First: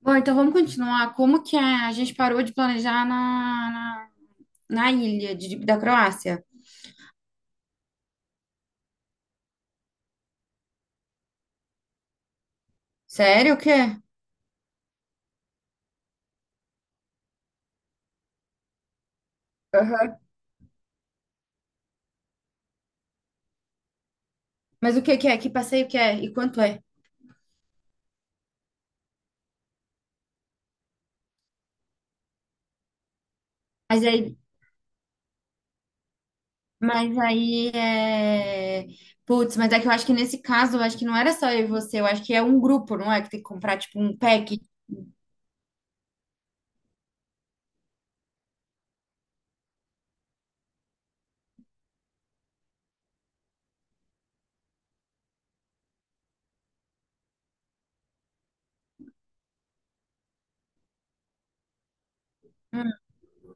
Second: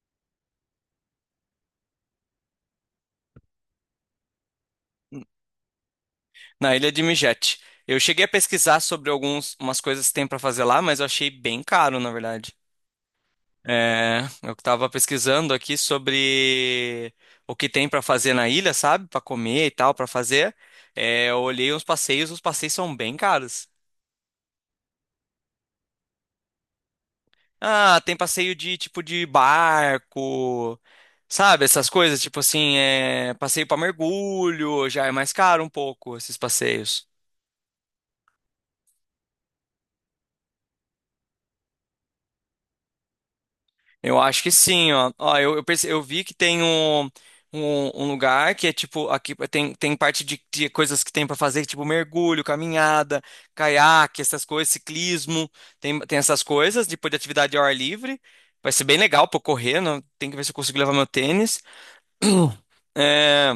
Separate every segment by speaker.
Speaker 1: Bom, então vamos continuar. Como que a gente parou de planejar na ilha da Croácia?
Speaker 2: Na ilha de Mijet. Eu cheguei a pesquisar sobre algumas umas coisas que tem pra fazer lá, mas eu achei bem caro, na verdade.
Speaker 1: Sério, o quê?
Speaker 2: É, eu tava pesquisando aqui sobre o que tem pra fazer na ilha, sabe? Pra comer e tal, pra
Speaker 1: Aham.
Speaker 2: fazer. É, eu olhei os passeios são bem caros.
Speaker 1: Mas o que que é? Que passeio que é? E quanto é?
Speaker 2: Ah, tem passeio de tipo de barco, sabe? Essas coisas, tipo assim, passeio pra
Speaker 1: Mas aí,
Speaker 2: mergulho, já é mais caro um pouco esses passeios.
Speaker 1: mas aí é... Putz, mas é que eu acho que nesse caso, eu acho que não era só eu e você, eu acho que é um grupo, não é? Que tem que comprar, tipo, um
Speaker 2: Eu acho que
Speaker 1: pack.
Speaker 2: sim, ó. Ó, eu vi que tem um lugar que é tipo, aqui tem parte de coisas que tem pra fazer, tipo mergulho, caminhada, caiaque, essas coisas, ciclismo, tem essas coisas, depois de atividade ao ar livre. Vai ser bem legal pra eu correr, não, tem que ver se eu consigo levar meu tênis.
Speaker 1: Hum.
Speaker 2: É,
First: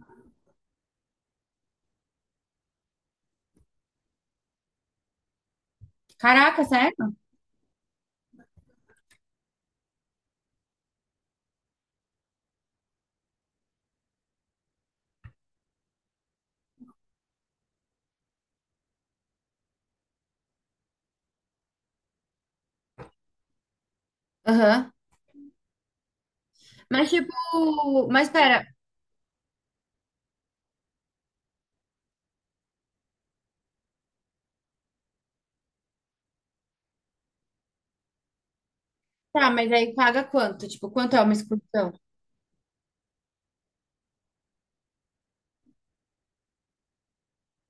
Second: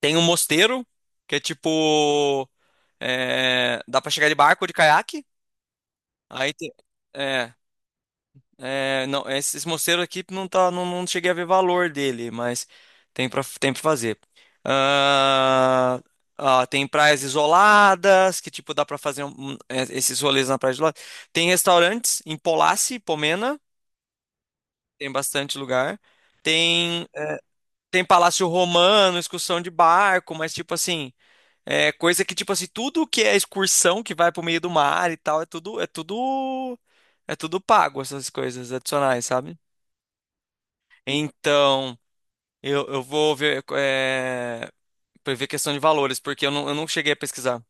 Speaker 2: tem um mosteiro, que é tipo, dá pra chegar de barco ou de caiaque. Aí
Speaker 1: Caraca,
Speaker 2: tem,
Speaker 1: sério?
Speaker 2: é, é, não, esse mosteiro aqui não tá, não cheguei a ver valor dele, mas tem para fazer. Ah, ah, tem praias isoladas, que tipo dá para fazer esses rolês na praia isolada. Tem restaurantes em Polassi, Pomena,
Speaker 1: Aham.
Speaker 2: tem bastante lugar. Tem
Speaker 1: Mas, tipo...
Speaker 2: tem
Speaker 1: Mas,
Speaker 2: Palácio
Speaker 1: pera.
Speaker 2: Romano, excursão de barco, mas tipo assim, é coisa que tipo assim, tudo que é excursão que vai pro meio do mar e tal, é tudo pago essas coisas adicionais,
Speaker 1: Tá,
Speaker 2: sabe?
Speaker 1: mas aí paga quanto? Tipo, quanto é uma excursão?
Speaker 2: Então, eu vou ver, pra ver questão de valores, porque eu não cheguei a pesquisar.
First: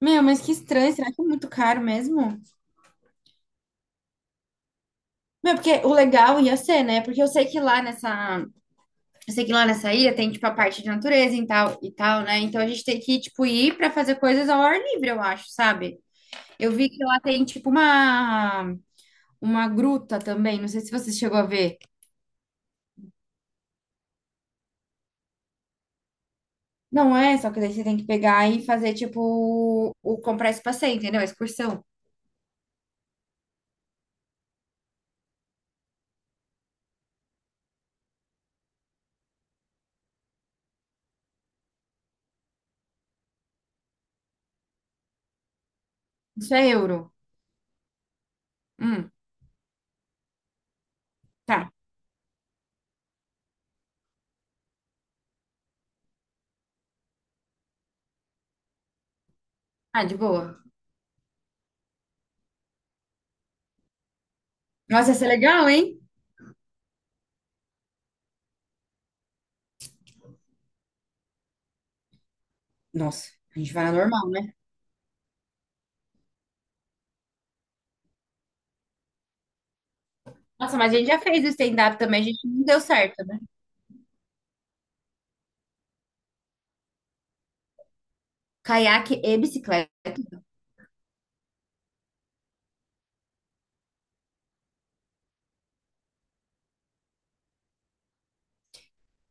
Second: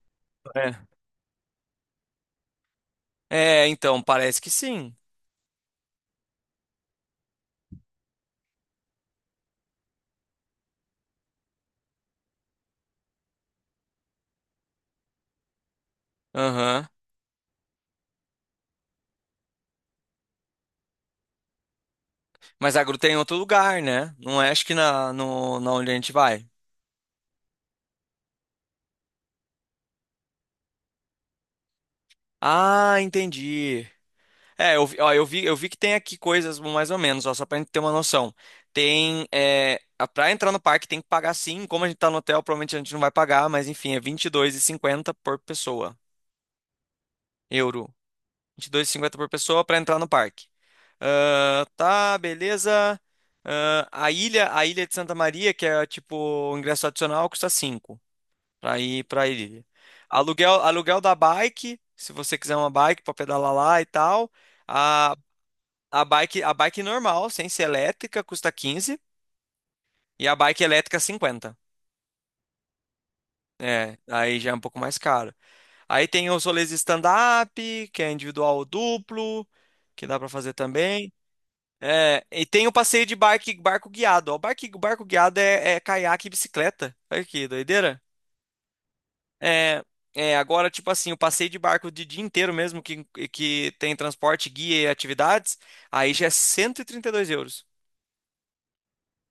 Speaker 1: Meu, mas que
Speaker 2: É.
Speaker 1: estranho. Será que é muito caro mesmo?
Speaker 2: É, então, parece que sim.
Speaker 1: Meu, porque o legal ia ser, né? Porque eu sei que lá nessa ilha tem tipo a parte de natureza e tal, né? Então a gente tem que tipo ir pra fazer coisas ao ar livre, eu acho, sabe? Eu
Speaker 2: Aham.
Speaker 1: vi que lá tem tipo uma gruta também, não sei se você chegou a ver.
Speaker 2: Mas a gruta é em outro lugar, né? Não é, acho que na, no, na onde a gente vai.
Speaker 1: Não é, só que daí você tem que pegar e fazer tipo o comprar esse passeio, entendeu? A excursão.
Speaker 2: Ah, entendi. É, ó, eu vi que tem aqui coisas mais ou menos, ó, só pra gente ter uma noção. Tem, pra entrar no parque tem que pagar sim, como a gente tá no hotel, provavelmente a gente não vai pagar, mas enfim, é vinte e dois e cinquenta por pessoa,
Speaker 1: Isso é euro.
Speaker 2: euro. vinte e dois e
Speaker 1: Hum,
Speaker 2: cinquenta por pessoa para entrar no parque. Ah,
Speaker 1: tá.
Speaker 2: tá, beleza. Ah, a ilha de Santa Maria, que é tipo o ingresso adicional, custa 5 para ir para a ilha.
Speaker 1: Ah, de
Speaker 2: Aluguel,
Speaker 1: boa.
Speaker 2: aluguel da bike, se você quiser uma bike para pedalar lá e tal.
Speaker 1: Nossa, ia
Speaker 2: A,
Speaker 1: ser legal, hein?
Speaker 2: a bike normal, sem ser elétrica, custa 15 e a bike elétrica 50.
Speaker 1: Nossa, a gente vai na
Speaker 2: É,
Speaker 1: normal,
Speaker 2: aí já é
Speaker 1: né?
Speaker 2: um pouco mais caro. Aí tem os rolês de stand-up, que é individual ou duplo, que dá para fazer
Speaker 1: Nossa, mas a gente
Speaker 2: também.
Speaker 1: já fez o stand-up também, a
Speaker 2: É, e
Speaker 1: gente não
Speaker 2: tem o
Speaker 1: deu
Speaker 2: passeio de
Speaker 1: certo, né?
Speaker 2: barco, barco guiado. Ó. O barco guiado é caiaque e bicicleta. Olha que doideira.
Speaker 1: Caiaque e
Speaker 2: É,
Speaker 1: bicicleta.
Speaker 2: é, agora, tipo assim, o passeio de barco de dia inteiro mesmo, que tem transporte, guia e atividades, aí já é cento e trinta e dois euros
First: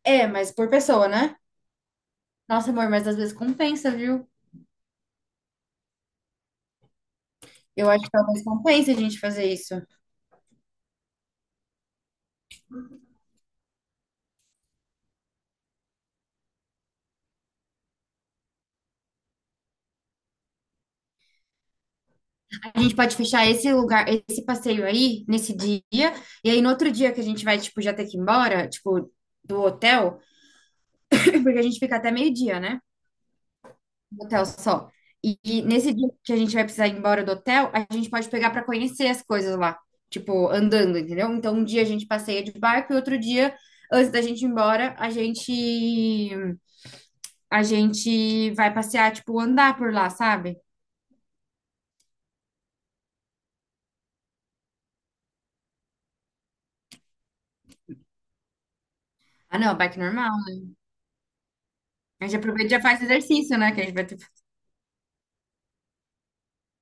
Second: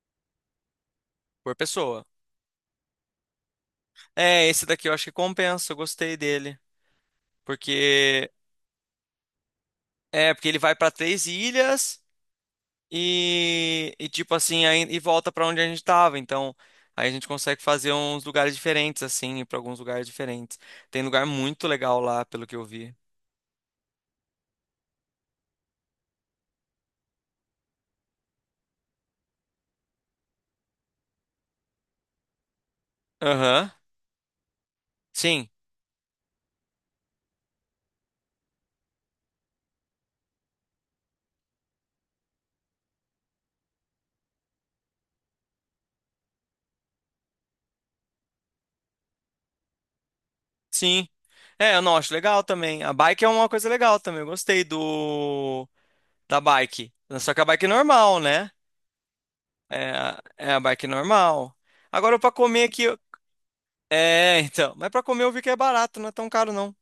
Speaker 1: É, mas por pessoa, né?
Speaker 2: por pessoa.
Speaker 1: Nossa, amor, mas às vezes compensa, viu?
Speaker 2: É, esse daqui eu acho que compensa, eu gostei dele.
Speaker 1: Eu acho que
Speaker 2: Porque,
Speaker 1: talvez compense a gente fazer isso.
Speaker 2: porque ele vai para três ilhas. E tipo assim, aí, e volta pra onde a gente tava. Então, aí a gente consegue fazer uns lugares diferentes, assim, ir pra alguns lugares diferentes. Tem lugar muito legal lá, pelo que eu
Speaker 1: A
Speaker 2: vi.
Speaker 1: gente pode fechar esse lugar, esse passeio aí, nesse dia, e aí no outro dia que a gente vai, tipo, já ter que ir embora, tipo, do hotel, porque a gente fica até meio-dia, né?
Speaker 2: Aham.
Speaker 1: No hotel só. E,
Speaker 2: Sim,
Speaker 1: e nesse dia que a gente vai precisar ir embora do hotel, a gente pode pegar pra conhecer as coisas lá, tipo, andando, entendeu? Então, um dia a gente passeia de barco e outro dia, antes da gente ir embora, a gente vai passear, tipo, andar por lá, sabe?
Speaker 2: sim. É, eu não acho legal também. A bike é uma coisa legal também. Eu gostei do da bike. Só que a bike é normal, né?
Speaker 1: Ah, não,
Speaker 2: É,
Speaker 1: bike normal.
Speaker 2: é a bike normal. Agora
Speaker 1: A
Speaker 2: pra
Speaker 1: gente
Speaker 2: comer
Speaker 1: aproveita e já
Speaker 2: aqui.
Speaker 1: faz exercício, né? Que a gente vai ter.
Speaker 2: É, então. Mas pra comer eu vi que é barato, não é tão caro, não.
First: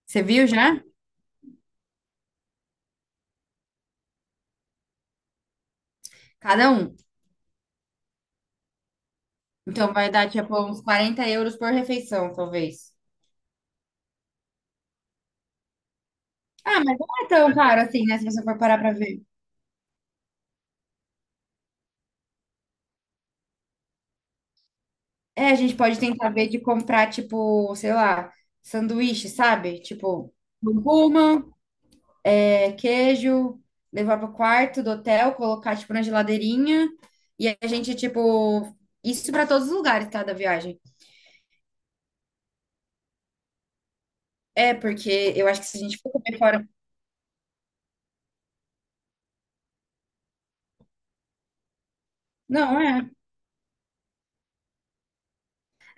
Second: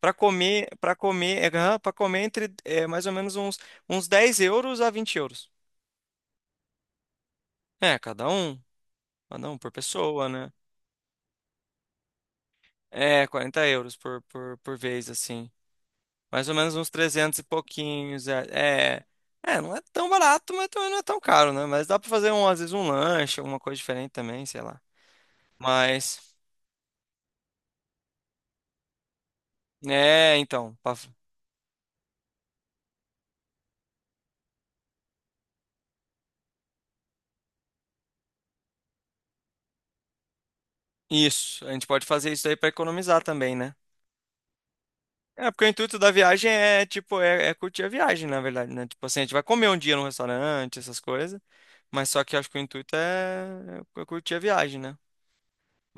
Speaker 2: Para
Speaker 1: Você viu
Speaker 2: comer,
Speaker 1: já?
Speaker 2: para comer, é, para comer entre mais ou menos uns, uns €10 a €20.
Speaker 1: Cada um.
Speaker 2: É, cada um por
Speaker 1: Então vai
Speaker 2: pessoa,
Speaker 1: dar,
Speaker 2: né?
Speaker 1: tipo, uns 40 euros por refeição, talvez.
Speaker 2: É, €40 por vez, assim. Mais ou menos
Speaker 1: Ah,
Speaker 2: uns
Speaker 1: mas não é
Speaker 2: 300 e
Speaker 1: tão caro assim, né? Se
Speaker 2: pouquinhos.
Speaker 1: você
Speaker 2: É,
Speaker 1: for parar pra
Speaker 2: é,
Speaker 1: ver.
Speaker 2: é, não é tão barato, mas também não é tão caro, né? Mas dá para fazer, um, às vezes, um lanche, alguma coisa diferente também, sei lá.
Speaker 1: É, a gente pode tentar
Speaker 2: Mas,
Speaker 1: ver de comprar, tipo, sei lá, sanduíche, sabe? Tipo,
Speaker 2: é, então, pra-
Speaker 1: curcuma, queijo, levar pro quarto do hotel, colocar, tipo, na geladeirinha. E a gente, tipo, isso pra todos os lugares, tá, da viagem.
Speaker 2: isso, a gente pode fazer isso aí para economizar também, né?
Speaker 1: É, porque eu
Speaker 2: É,
Speaker 1: acho
Speaker 2: porque o
Speaker 1: que se a
Speaker 2: intuito
Speaker 1: gente
Speaker 2: da
Speaker 1: for comer
Speaker 2: viagem
Speaker 1: fora.
Speaker 2: é, tipo, é curtir a viagem, na verdade, né? Tipo assim, a gente vai comer um dia num restaurante, essas coisas, mas só que eu acho que o
Speaker 1: Não,
Speaker 2: intuito
Speaker 1: é.
Speaker 2: é curtir a viagem, né?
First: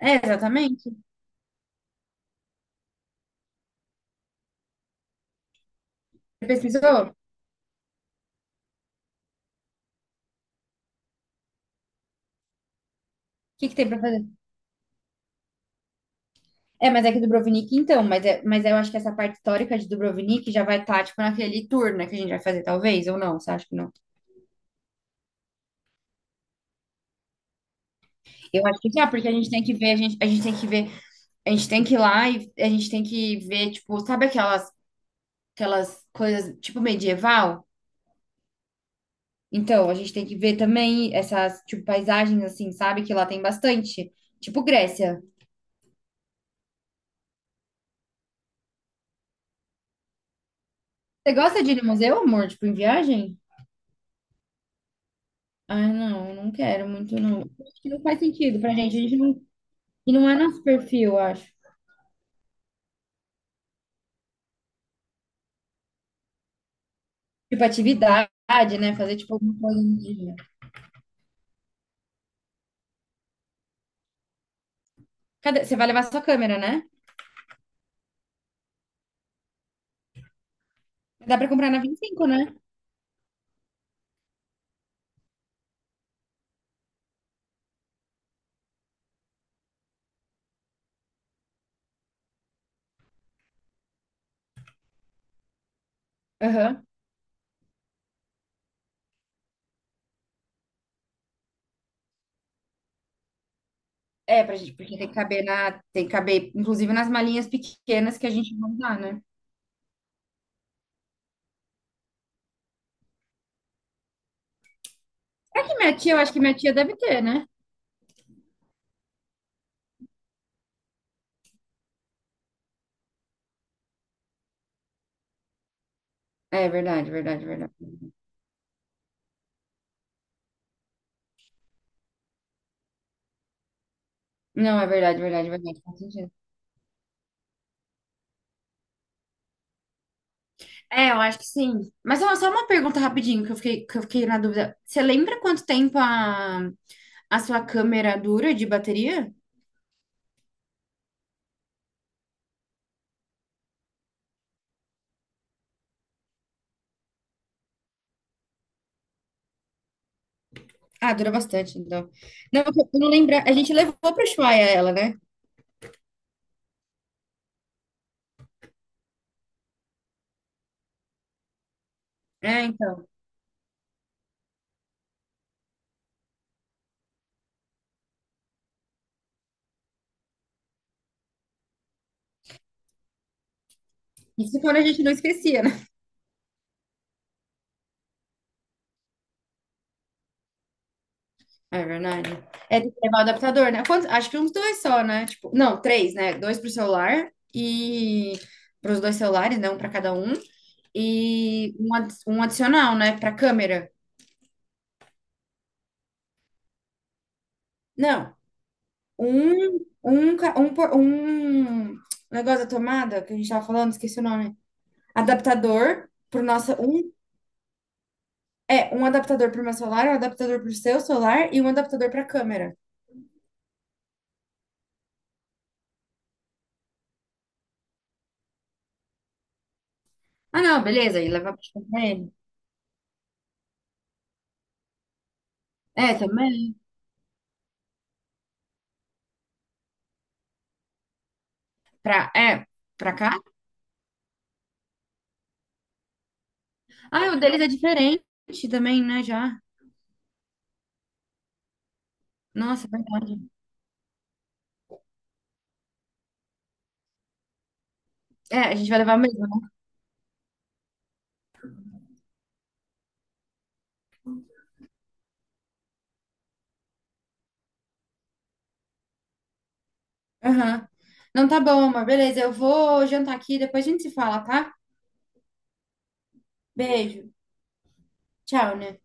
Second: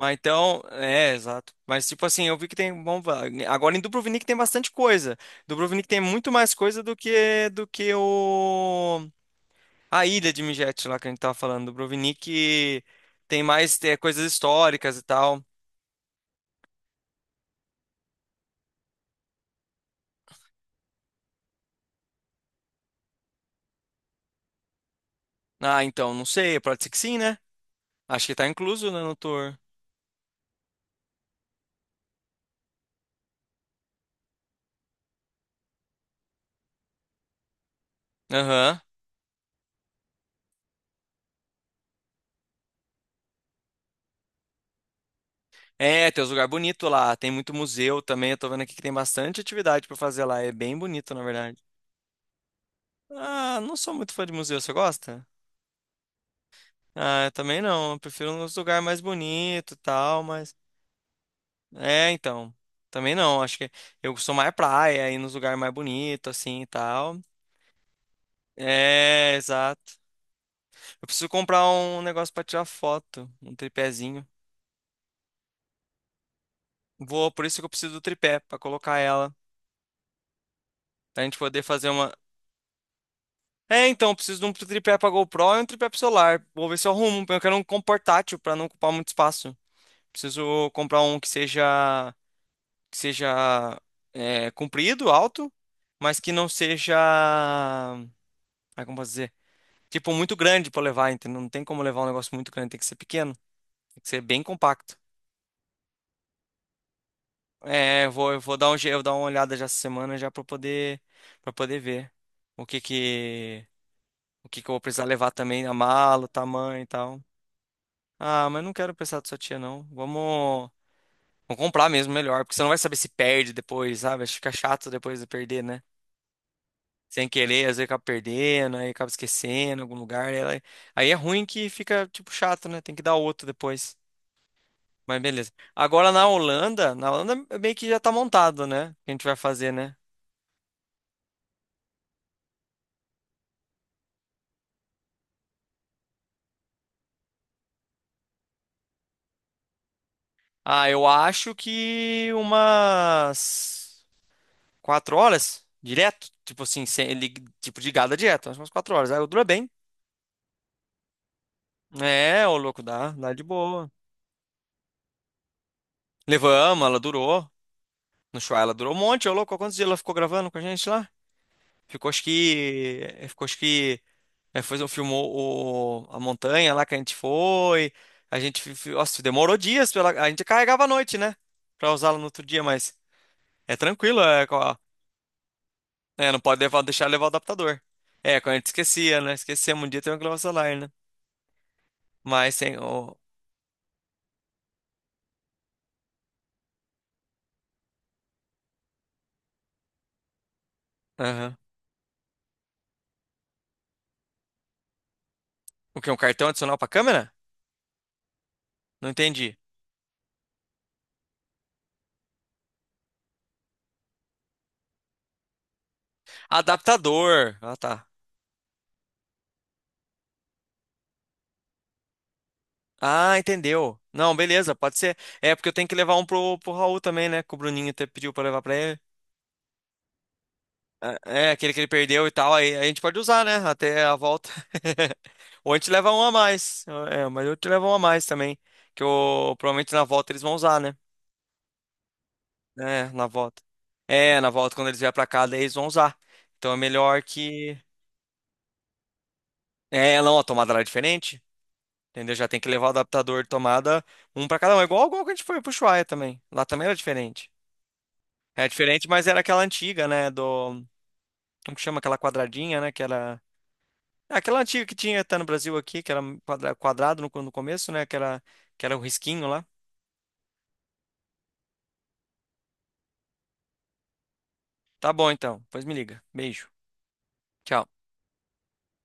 Speaker 1: É,
Speaker 2: então,
Speaker 1: exatamente.
Speaker 2: exato. Mas tipo assim, eu vi que tem, bom, agora em Dubrovnik tem bastante coisa. Dubrovnik tem muito
Speaker 1: Você
Speaker 2: mais
Speaker 1: pesquisou?
Speaker 2: coisa do
Speaker 1: O
Speaker 2: que do que o a ilha de Mijet lá que a gente tava falando. Dubrovnik tem
Speaker 1: que que
Speaker 2: mais
Speaker 1: tem pra
Speaker 2: coisas
Speaker 1: fazer?
Speaker 2: históricas e tal.
Speaker 1: É, mas é que Dubrovnik, então, mas eu acho que essa parte histórica de Dubrovnik já vai estar, tipo, naquele tour, né, que a gente vai fazer, talvez, ou não, você acha que não?
Speaker 2: Ah, então, não sei, pode ser que sim, né? Acho que tá
Speaker 1: Eu acho que
Speaker 2: incluso, né,
Speaker 1: já,
Speaker 2: no
Speaker 1: porque a gente
Speaker 2: tour.
Speaker 1: tem que ver, a gente tem que ver, a gente tem que ir lá e a gente tem que ver, tipo, sabe aquelas coisas, tipo, medieval?
Speaker 2: Aham.
Speaker 1: Então, a gente tem que ver também essas, tipo, paisagens, assim, sabe, que lá tem bastante, tipo Grécia.
Speaker 2: É, tem uns lugares bonitos lá, tem muito museu também, eu tô vendo aqui que tem bastante atividade pra fazer lá, é bem bonito, na
Speaker 1: Você
Speaker 2: verdade.
Speaker 1: gosta de ir no museu, amor? Tipo, em viagem?
Speaker 2: Ah, não sou muito fã de museu, você gosta?
Speaker 1: Ah, não, não quero muito,
Speaker 2: Ah, eu
Speaker 1: não.
Speaker 2: também
Speaker 1: Acho que
Speaker 2: não, eu
Speaker 1: não faz
Speaker 2: prefiro uns
Speaker 1: sentido pra
Speaker 2: lugares
Speaker 1: gente.
Speaker 2: mais
Speaker 1: A gente não,
Speaker 2: bonitos e
Speaker 1: e
Speaker 2: tal,
Speaker 1: não é
Speaker 2: mas...
Speaker 1: nosso perfil, eu acho.
Speaker 2: É, então, também não, acho que eu sou mais praia, ir nos lugares mais bonitos, assim, e tal.
Speaker 1: Tipo, atividade, né? Fazer, tipo,
Speaker 2: É,
Speaker 1: alguma coisa
Speaker 2: exato.
Speaker 1: no dia.
Speaker 2: Eu preciso comprar um negócio pra tirar foto, um tripézinho.
Speaker 1: Cadê? Você vai levar sua câmera, né?
Speaker 2: Vou, por isso que eu preciso do tripé, pra colocar ela, pra
Speaker 1: Dá
Speaker 2: gente
Speaker 1: pra
Speaker 2: poder
Speaker 1: comprar na
Speaker 2: fazer
Speaker 1: vinte e
Speaker 2: uma...
Speaker 1: cinco, né?
Speaker 2: É, então, eu preciso de um tripé pra GoPro e um tripé pro celular. Vou ver se eu arrumo. Eu quero um com portátil pra não ocupar muito espaço. Preciso comprar um que seja comprido, alto, mas que não
Speaker 1: Aham.
Speaker 2: seja, ah, como posso dizer, tipo muito grande pra levar, entendeu? Não tem como levar um negócio muito grande, tem que ser pequeno, tem que ser bem
Speaker 1: É, pra gente,
Speaker 2: compacto.
Speaker 1: porque tem que caber, inclusive, nas malinhas
Speaker 2: É,
Speaker 1: pequenas que a
Speaker 2: eu vou
Speaker 1: gente
Speaker 2: dar
Speaker 1: vai
Speaker 2: um, je- eu
Speaker 1: usar,
Speaker 2: vou dar
Speaker 1: né?
Speaker 2: uma olhada já essa semana já para poder ver o que que o que que eu vou precisar levar
Speaker 1: É
Speaker 2: também, a
Speaker 1: que minha tia, eu
Speaker 2: mala, o
Speaker 1: acho que minha tia
Speaker 2: tamanho e
Speaker 1: deve ter,
Speaker 2: tal.
Speaker 1: né?
Speaker 2: Ah, mas não quero pensar da sua tia, não. Vamos comprar mesmo, melhor. Porque você não vai saber se perde depois, sabe? Acho que fica chato depois de perder, né?
Speaker 1: É verdade,
Speaker 2: Sem
Speaker 1: verdade,
Speaker 2: querer,
Speaker 1: verdade.
Speaker 2: às vezes acaba perdendo, aí acaba esquecendo em algum lugar. Aí é ruim que fica, tipo, chato, né? Tem que dar outro depois.
Speaker 1: Não, é
Speaker 2: Mas
Speaker 1: verdade, verdade,
Speaker 2: beleza.
Speaker 1: verdade. Faz
Speaker 2: Agora na
Speaker 1: sentido.
Speaker 2: Holanda, na Holanda é meio que já tá montado, né? O que a gente vai fazer, né?
Speaker 1: É, eu acho que sim. Mas ó, só uma pergunta rapidinho que eu fiquei, na dúvida. Você lembra quanto tempo a sua câmera dura de bateria?
Speaker 2: Ah, eu acho que umas 4 horas direto. Tipo assim, sem, ele- tipo de gada direto. Acho umas 4 horas. Aí dura bem.
Speaker 1: Ah, dura bastante, então.
Speaker 2: É, ô
Speaker 1: Não, porque
Speaker 2: louco,
Speaker 1: eu não
Speaker 2: dá de
Speaker 1: lembra. A gente
Speaker 2: boa.
Speaker 1: levou para o Ushuaia ela, né?
Speaker 2: Levamos, ela durou. No show ela durou um monte, ô louco. Quantos dias ela ficou gravando com a gente lá? Ficou acho
Speaker 1: É,
Speaker 2: que.
Speaker 1: então.
Speaker 2: Ficou acho que. Foi, filmou a montanha lá que a gente foi. A gente. Nossa, demorou dias. A gente carregava à noite, né? Pra usá-la no outro dia, mas. É tranquilo, é.
Speaker 1: Isso quando a gente não esquecia, né?
Speaker 2: Não pode levar, deixar levar o adaptador. É, quando a gente esquecia, né? Esquecemos um dia tem que levar o celular, né?
Speaker 1: É verdade.
Speaker 2: Mas tem.
Speaker 1: É, tem que levar o adaptador, né? Acho que uns dois só, né? Tipo, não, três, né? Dois pro celular e para os dois celulares, né? Um para cada um.
Speaker 2: Aham.
Speaker 1: E um adicional, né? Para câmera.
Speaker 2: O que? Um cartão adicional pra câmera?
Speaker 1: Não.
Speaker 2: Não entendi.
Speaker 1: Um negócio da tomada que a gente tava falando, esqueci o nome. Adaptador pro nosso. Um,
Speaker 2: Adaptador. Ah, tá.
Speaker 1: é, um adaptador pro meu celular, um adaptador pro seu celular e um adaptador pra câmera.
Speaker 2: Ah, entendeu. Não, beleza, pode ser. É porque eu tenho que levar um pro Raul também, né? Que o Bruninho até pediu pra levar pra ele.
Speaker 1: Ah, não, beleza. E
Speaker 2: É,
Speaker 1: levar pra
Speaker 2: aquele que ele
Speaker 1: comprar
Speaker 2: perdeu e
Speaker 1: ele.
Speaker 2: tal. Aí a gente pode usar, né? Até a volta. Ou a gente leva
Speaker 1: É,
Speaker 2: um a
Speaker 1: também.
Speaker 2: mais. É, mas eu te levo um a mais também. Que eu, provavelmente na volta eles vão usar, né?
Speaker 1: Pra, é,
Speaker 2: É,
Speaker 1: pra
Speaker 2: na
Speaker 1: cá?
Speaker 2: volta. É, na volta quando eles vier pra cá, daí eles vão usar. Então é melhor
Speaker 1: Ah, o deles é
Speaker 2: que.
Speaker 1: diferente também, né? Já.
Speaker 2: É, não, a tomada lá é diferente. Entendeu? Já tem que levar
Speaker 1: Nossa,
Speaker 2: o
Speaker 1: é verdade.
Speaker 2: adaptador de tomada um pra cada um. É igual que a gente foi pro Ushuaia também. Lá também era diferente.
Speaker 1: É,
Speaker 2: É
Speaker 1: a gente vai
Speaker 2: diferente,
Speaker 1: levar
Speaker 2: mas era
Speaker 1: mesmo,
Speaker 2: aquela
Speaker 1: né?
Speaker 2: antiga, né? Do. Como que chama aquela quadradinha, né? Que era. Aquela antiga que tinha até no Brasil aqui, que era um quadrado no começo, né? Que era o risquinho lá.
Speaker 1: Aham. Não, tá bom, amor. Beleza, eu vou jantar aqui, depois a gente se fala, tá?
Speaker 2: Tá bom, então. Pois me liga. Beijo.
Speaker 1: Beijo.
Speaker 2: Tchau.
Speaker 1: Tchau, né?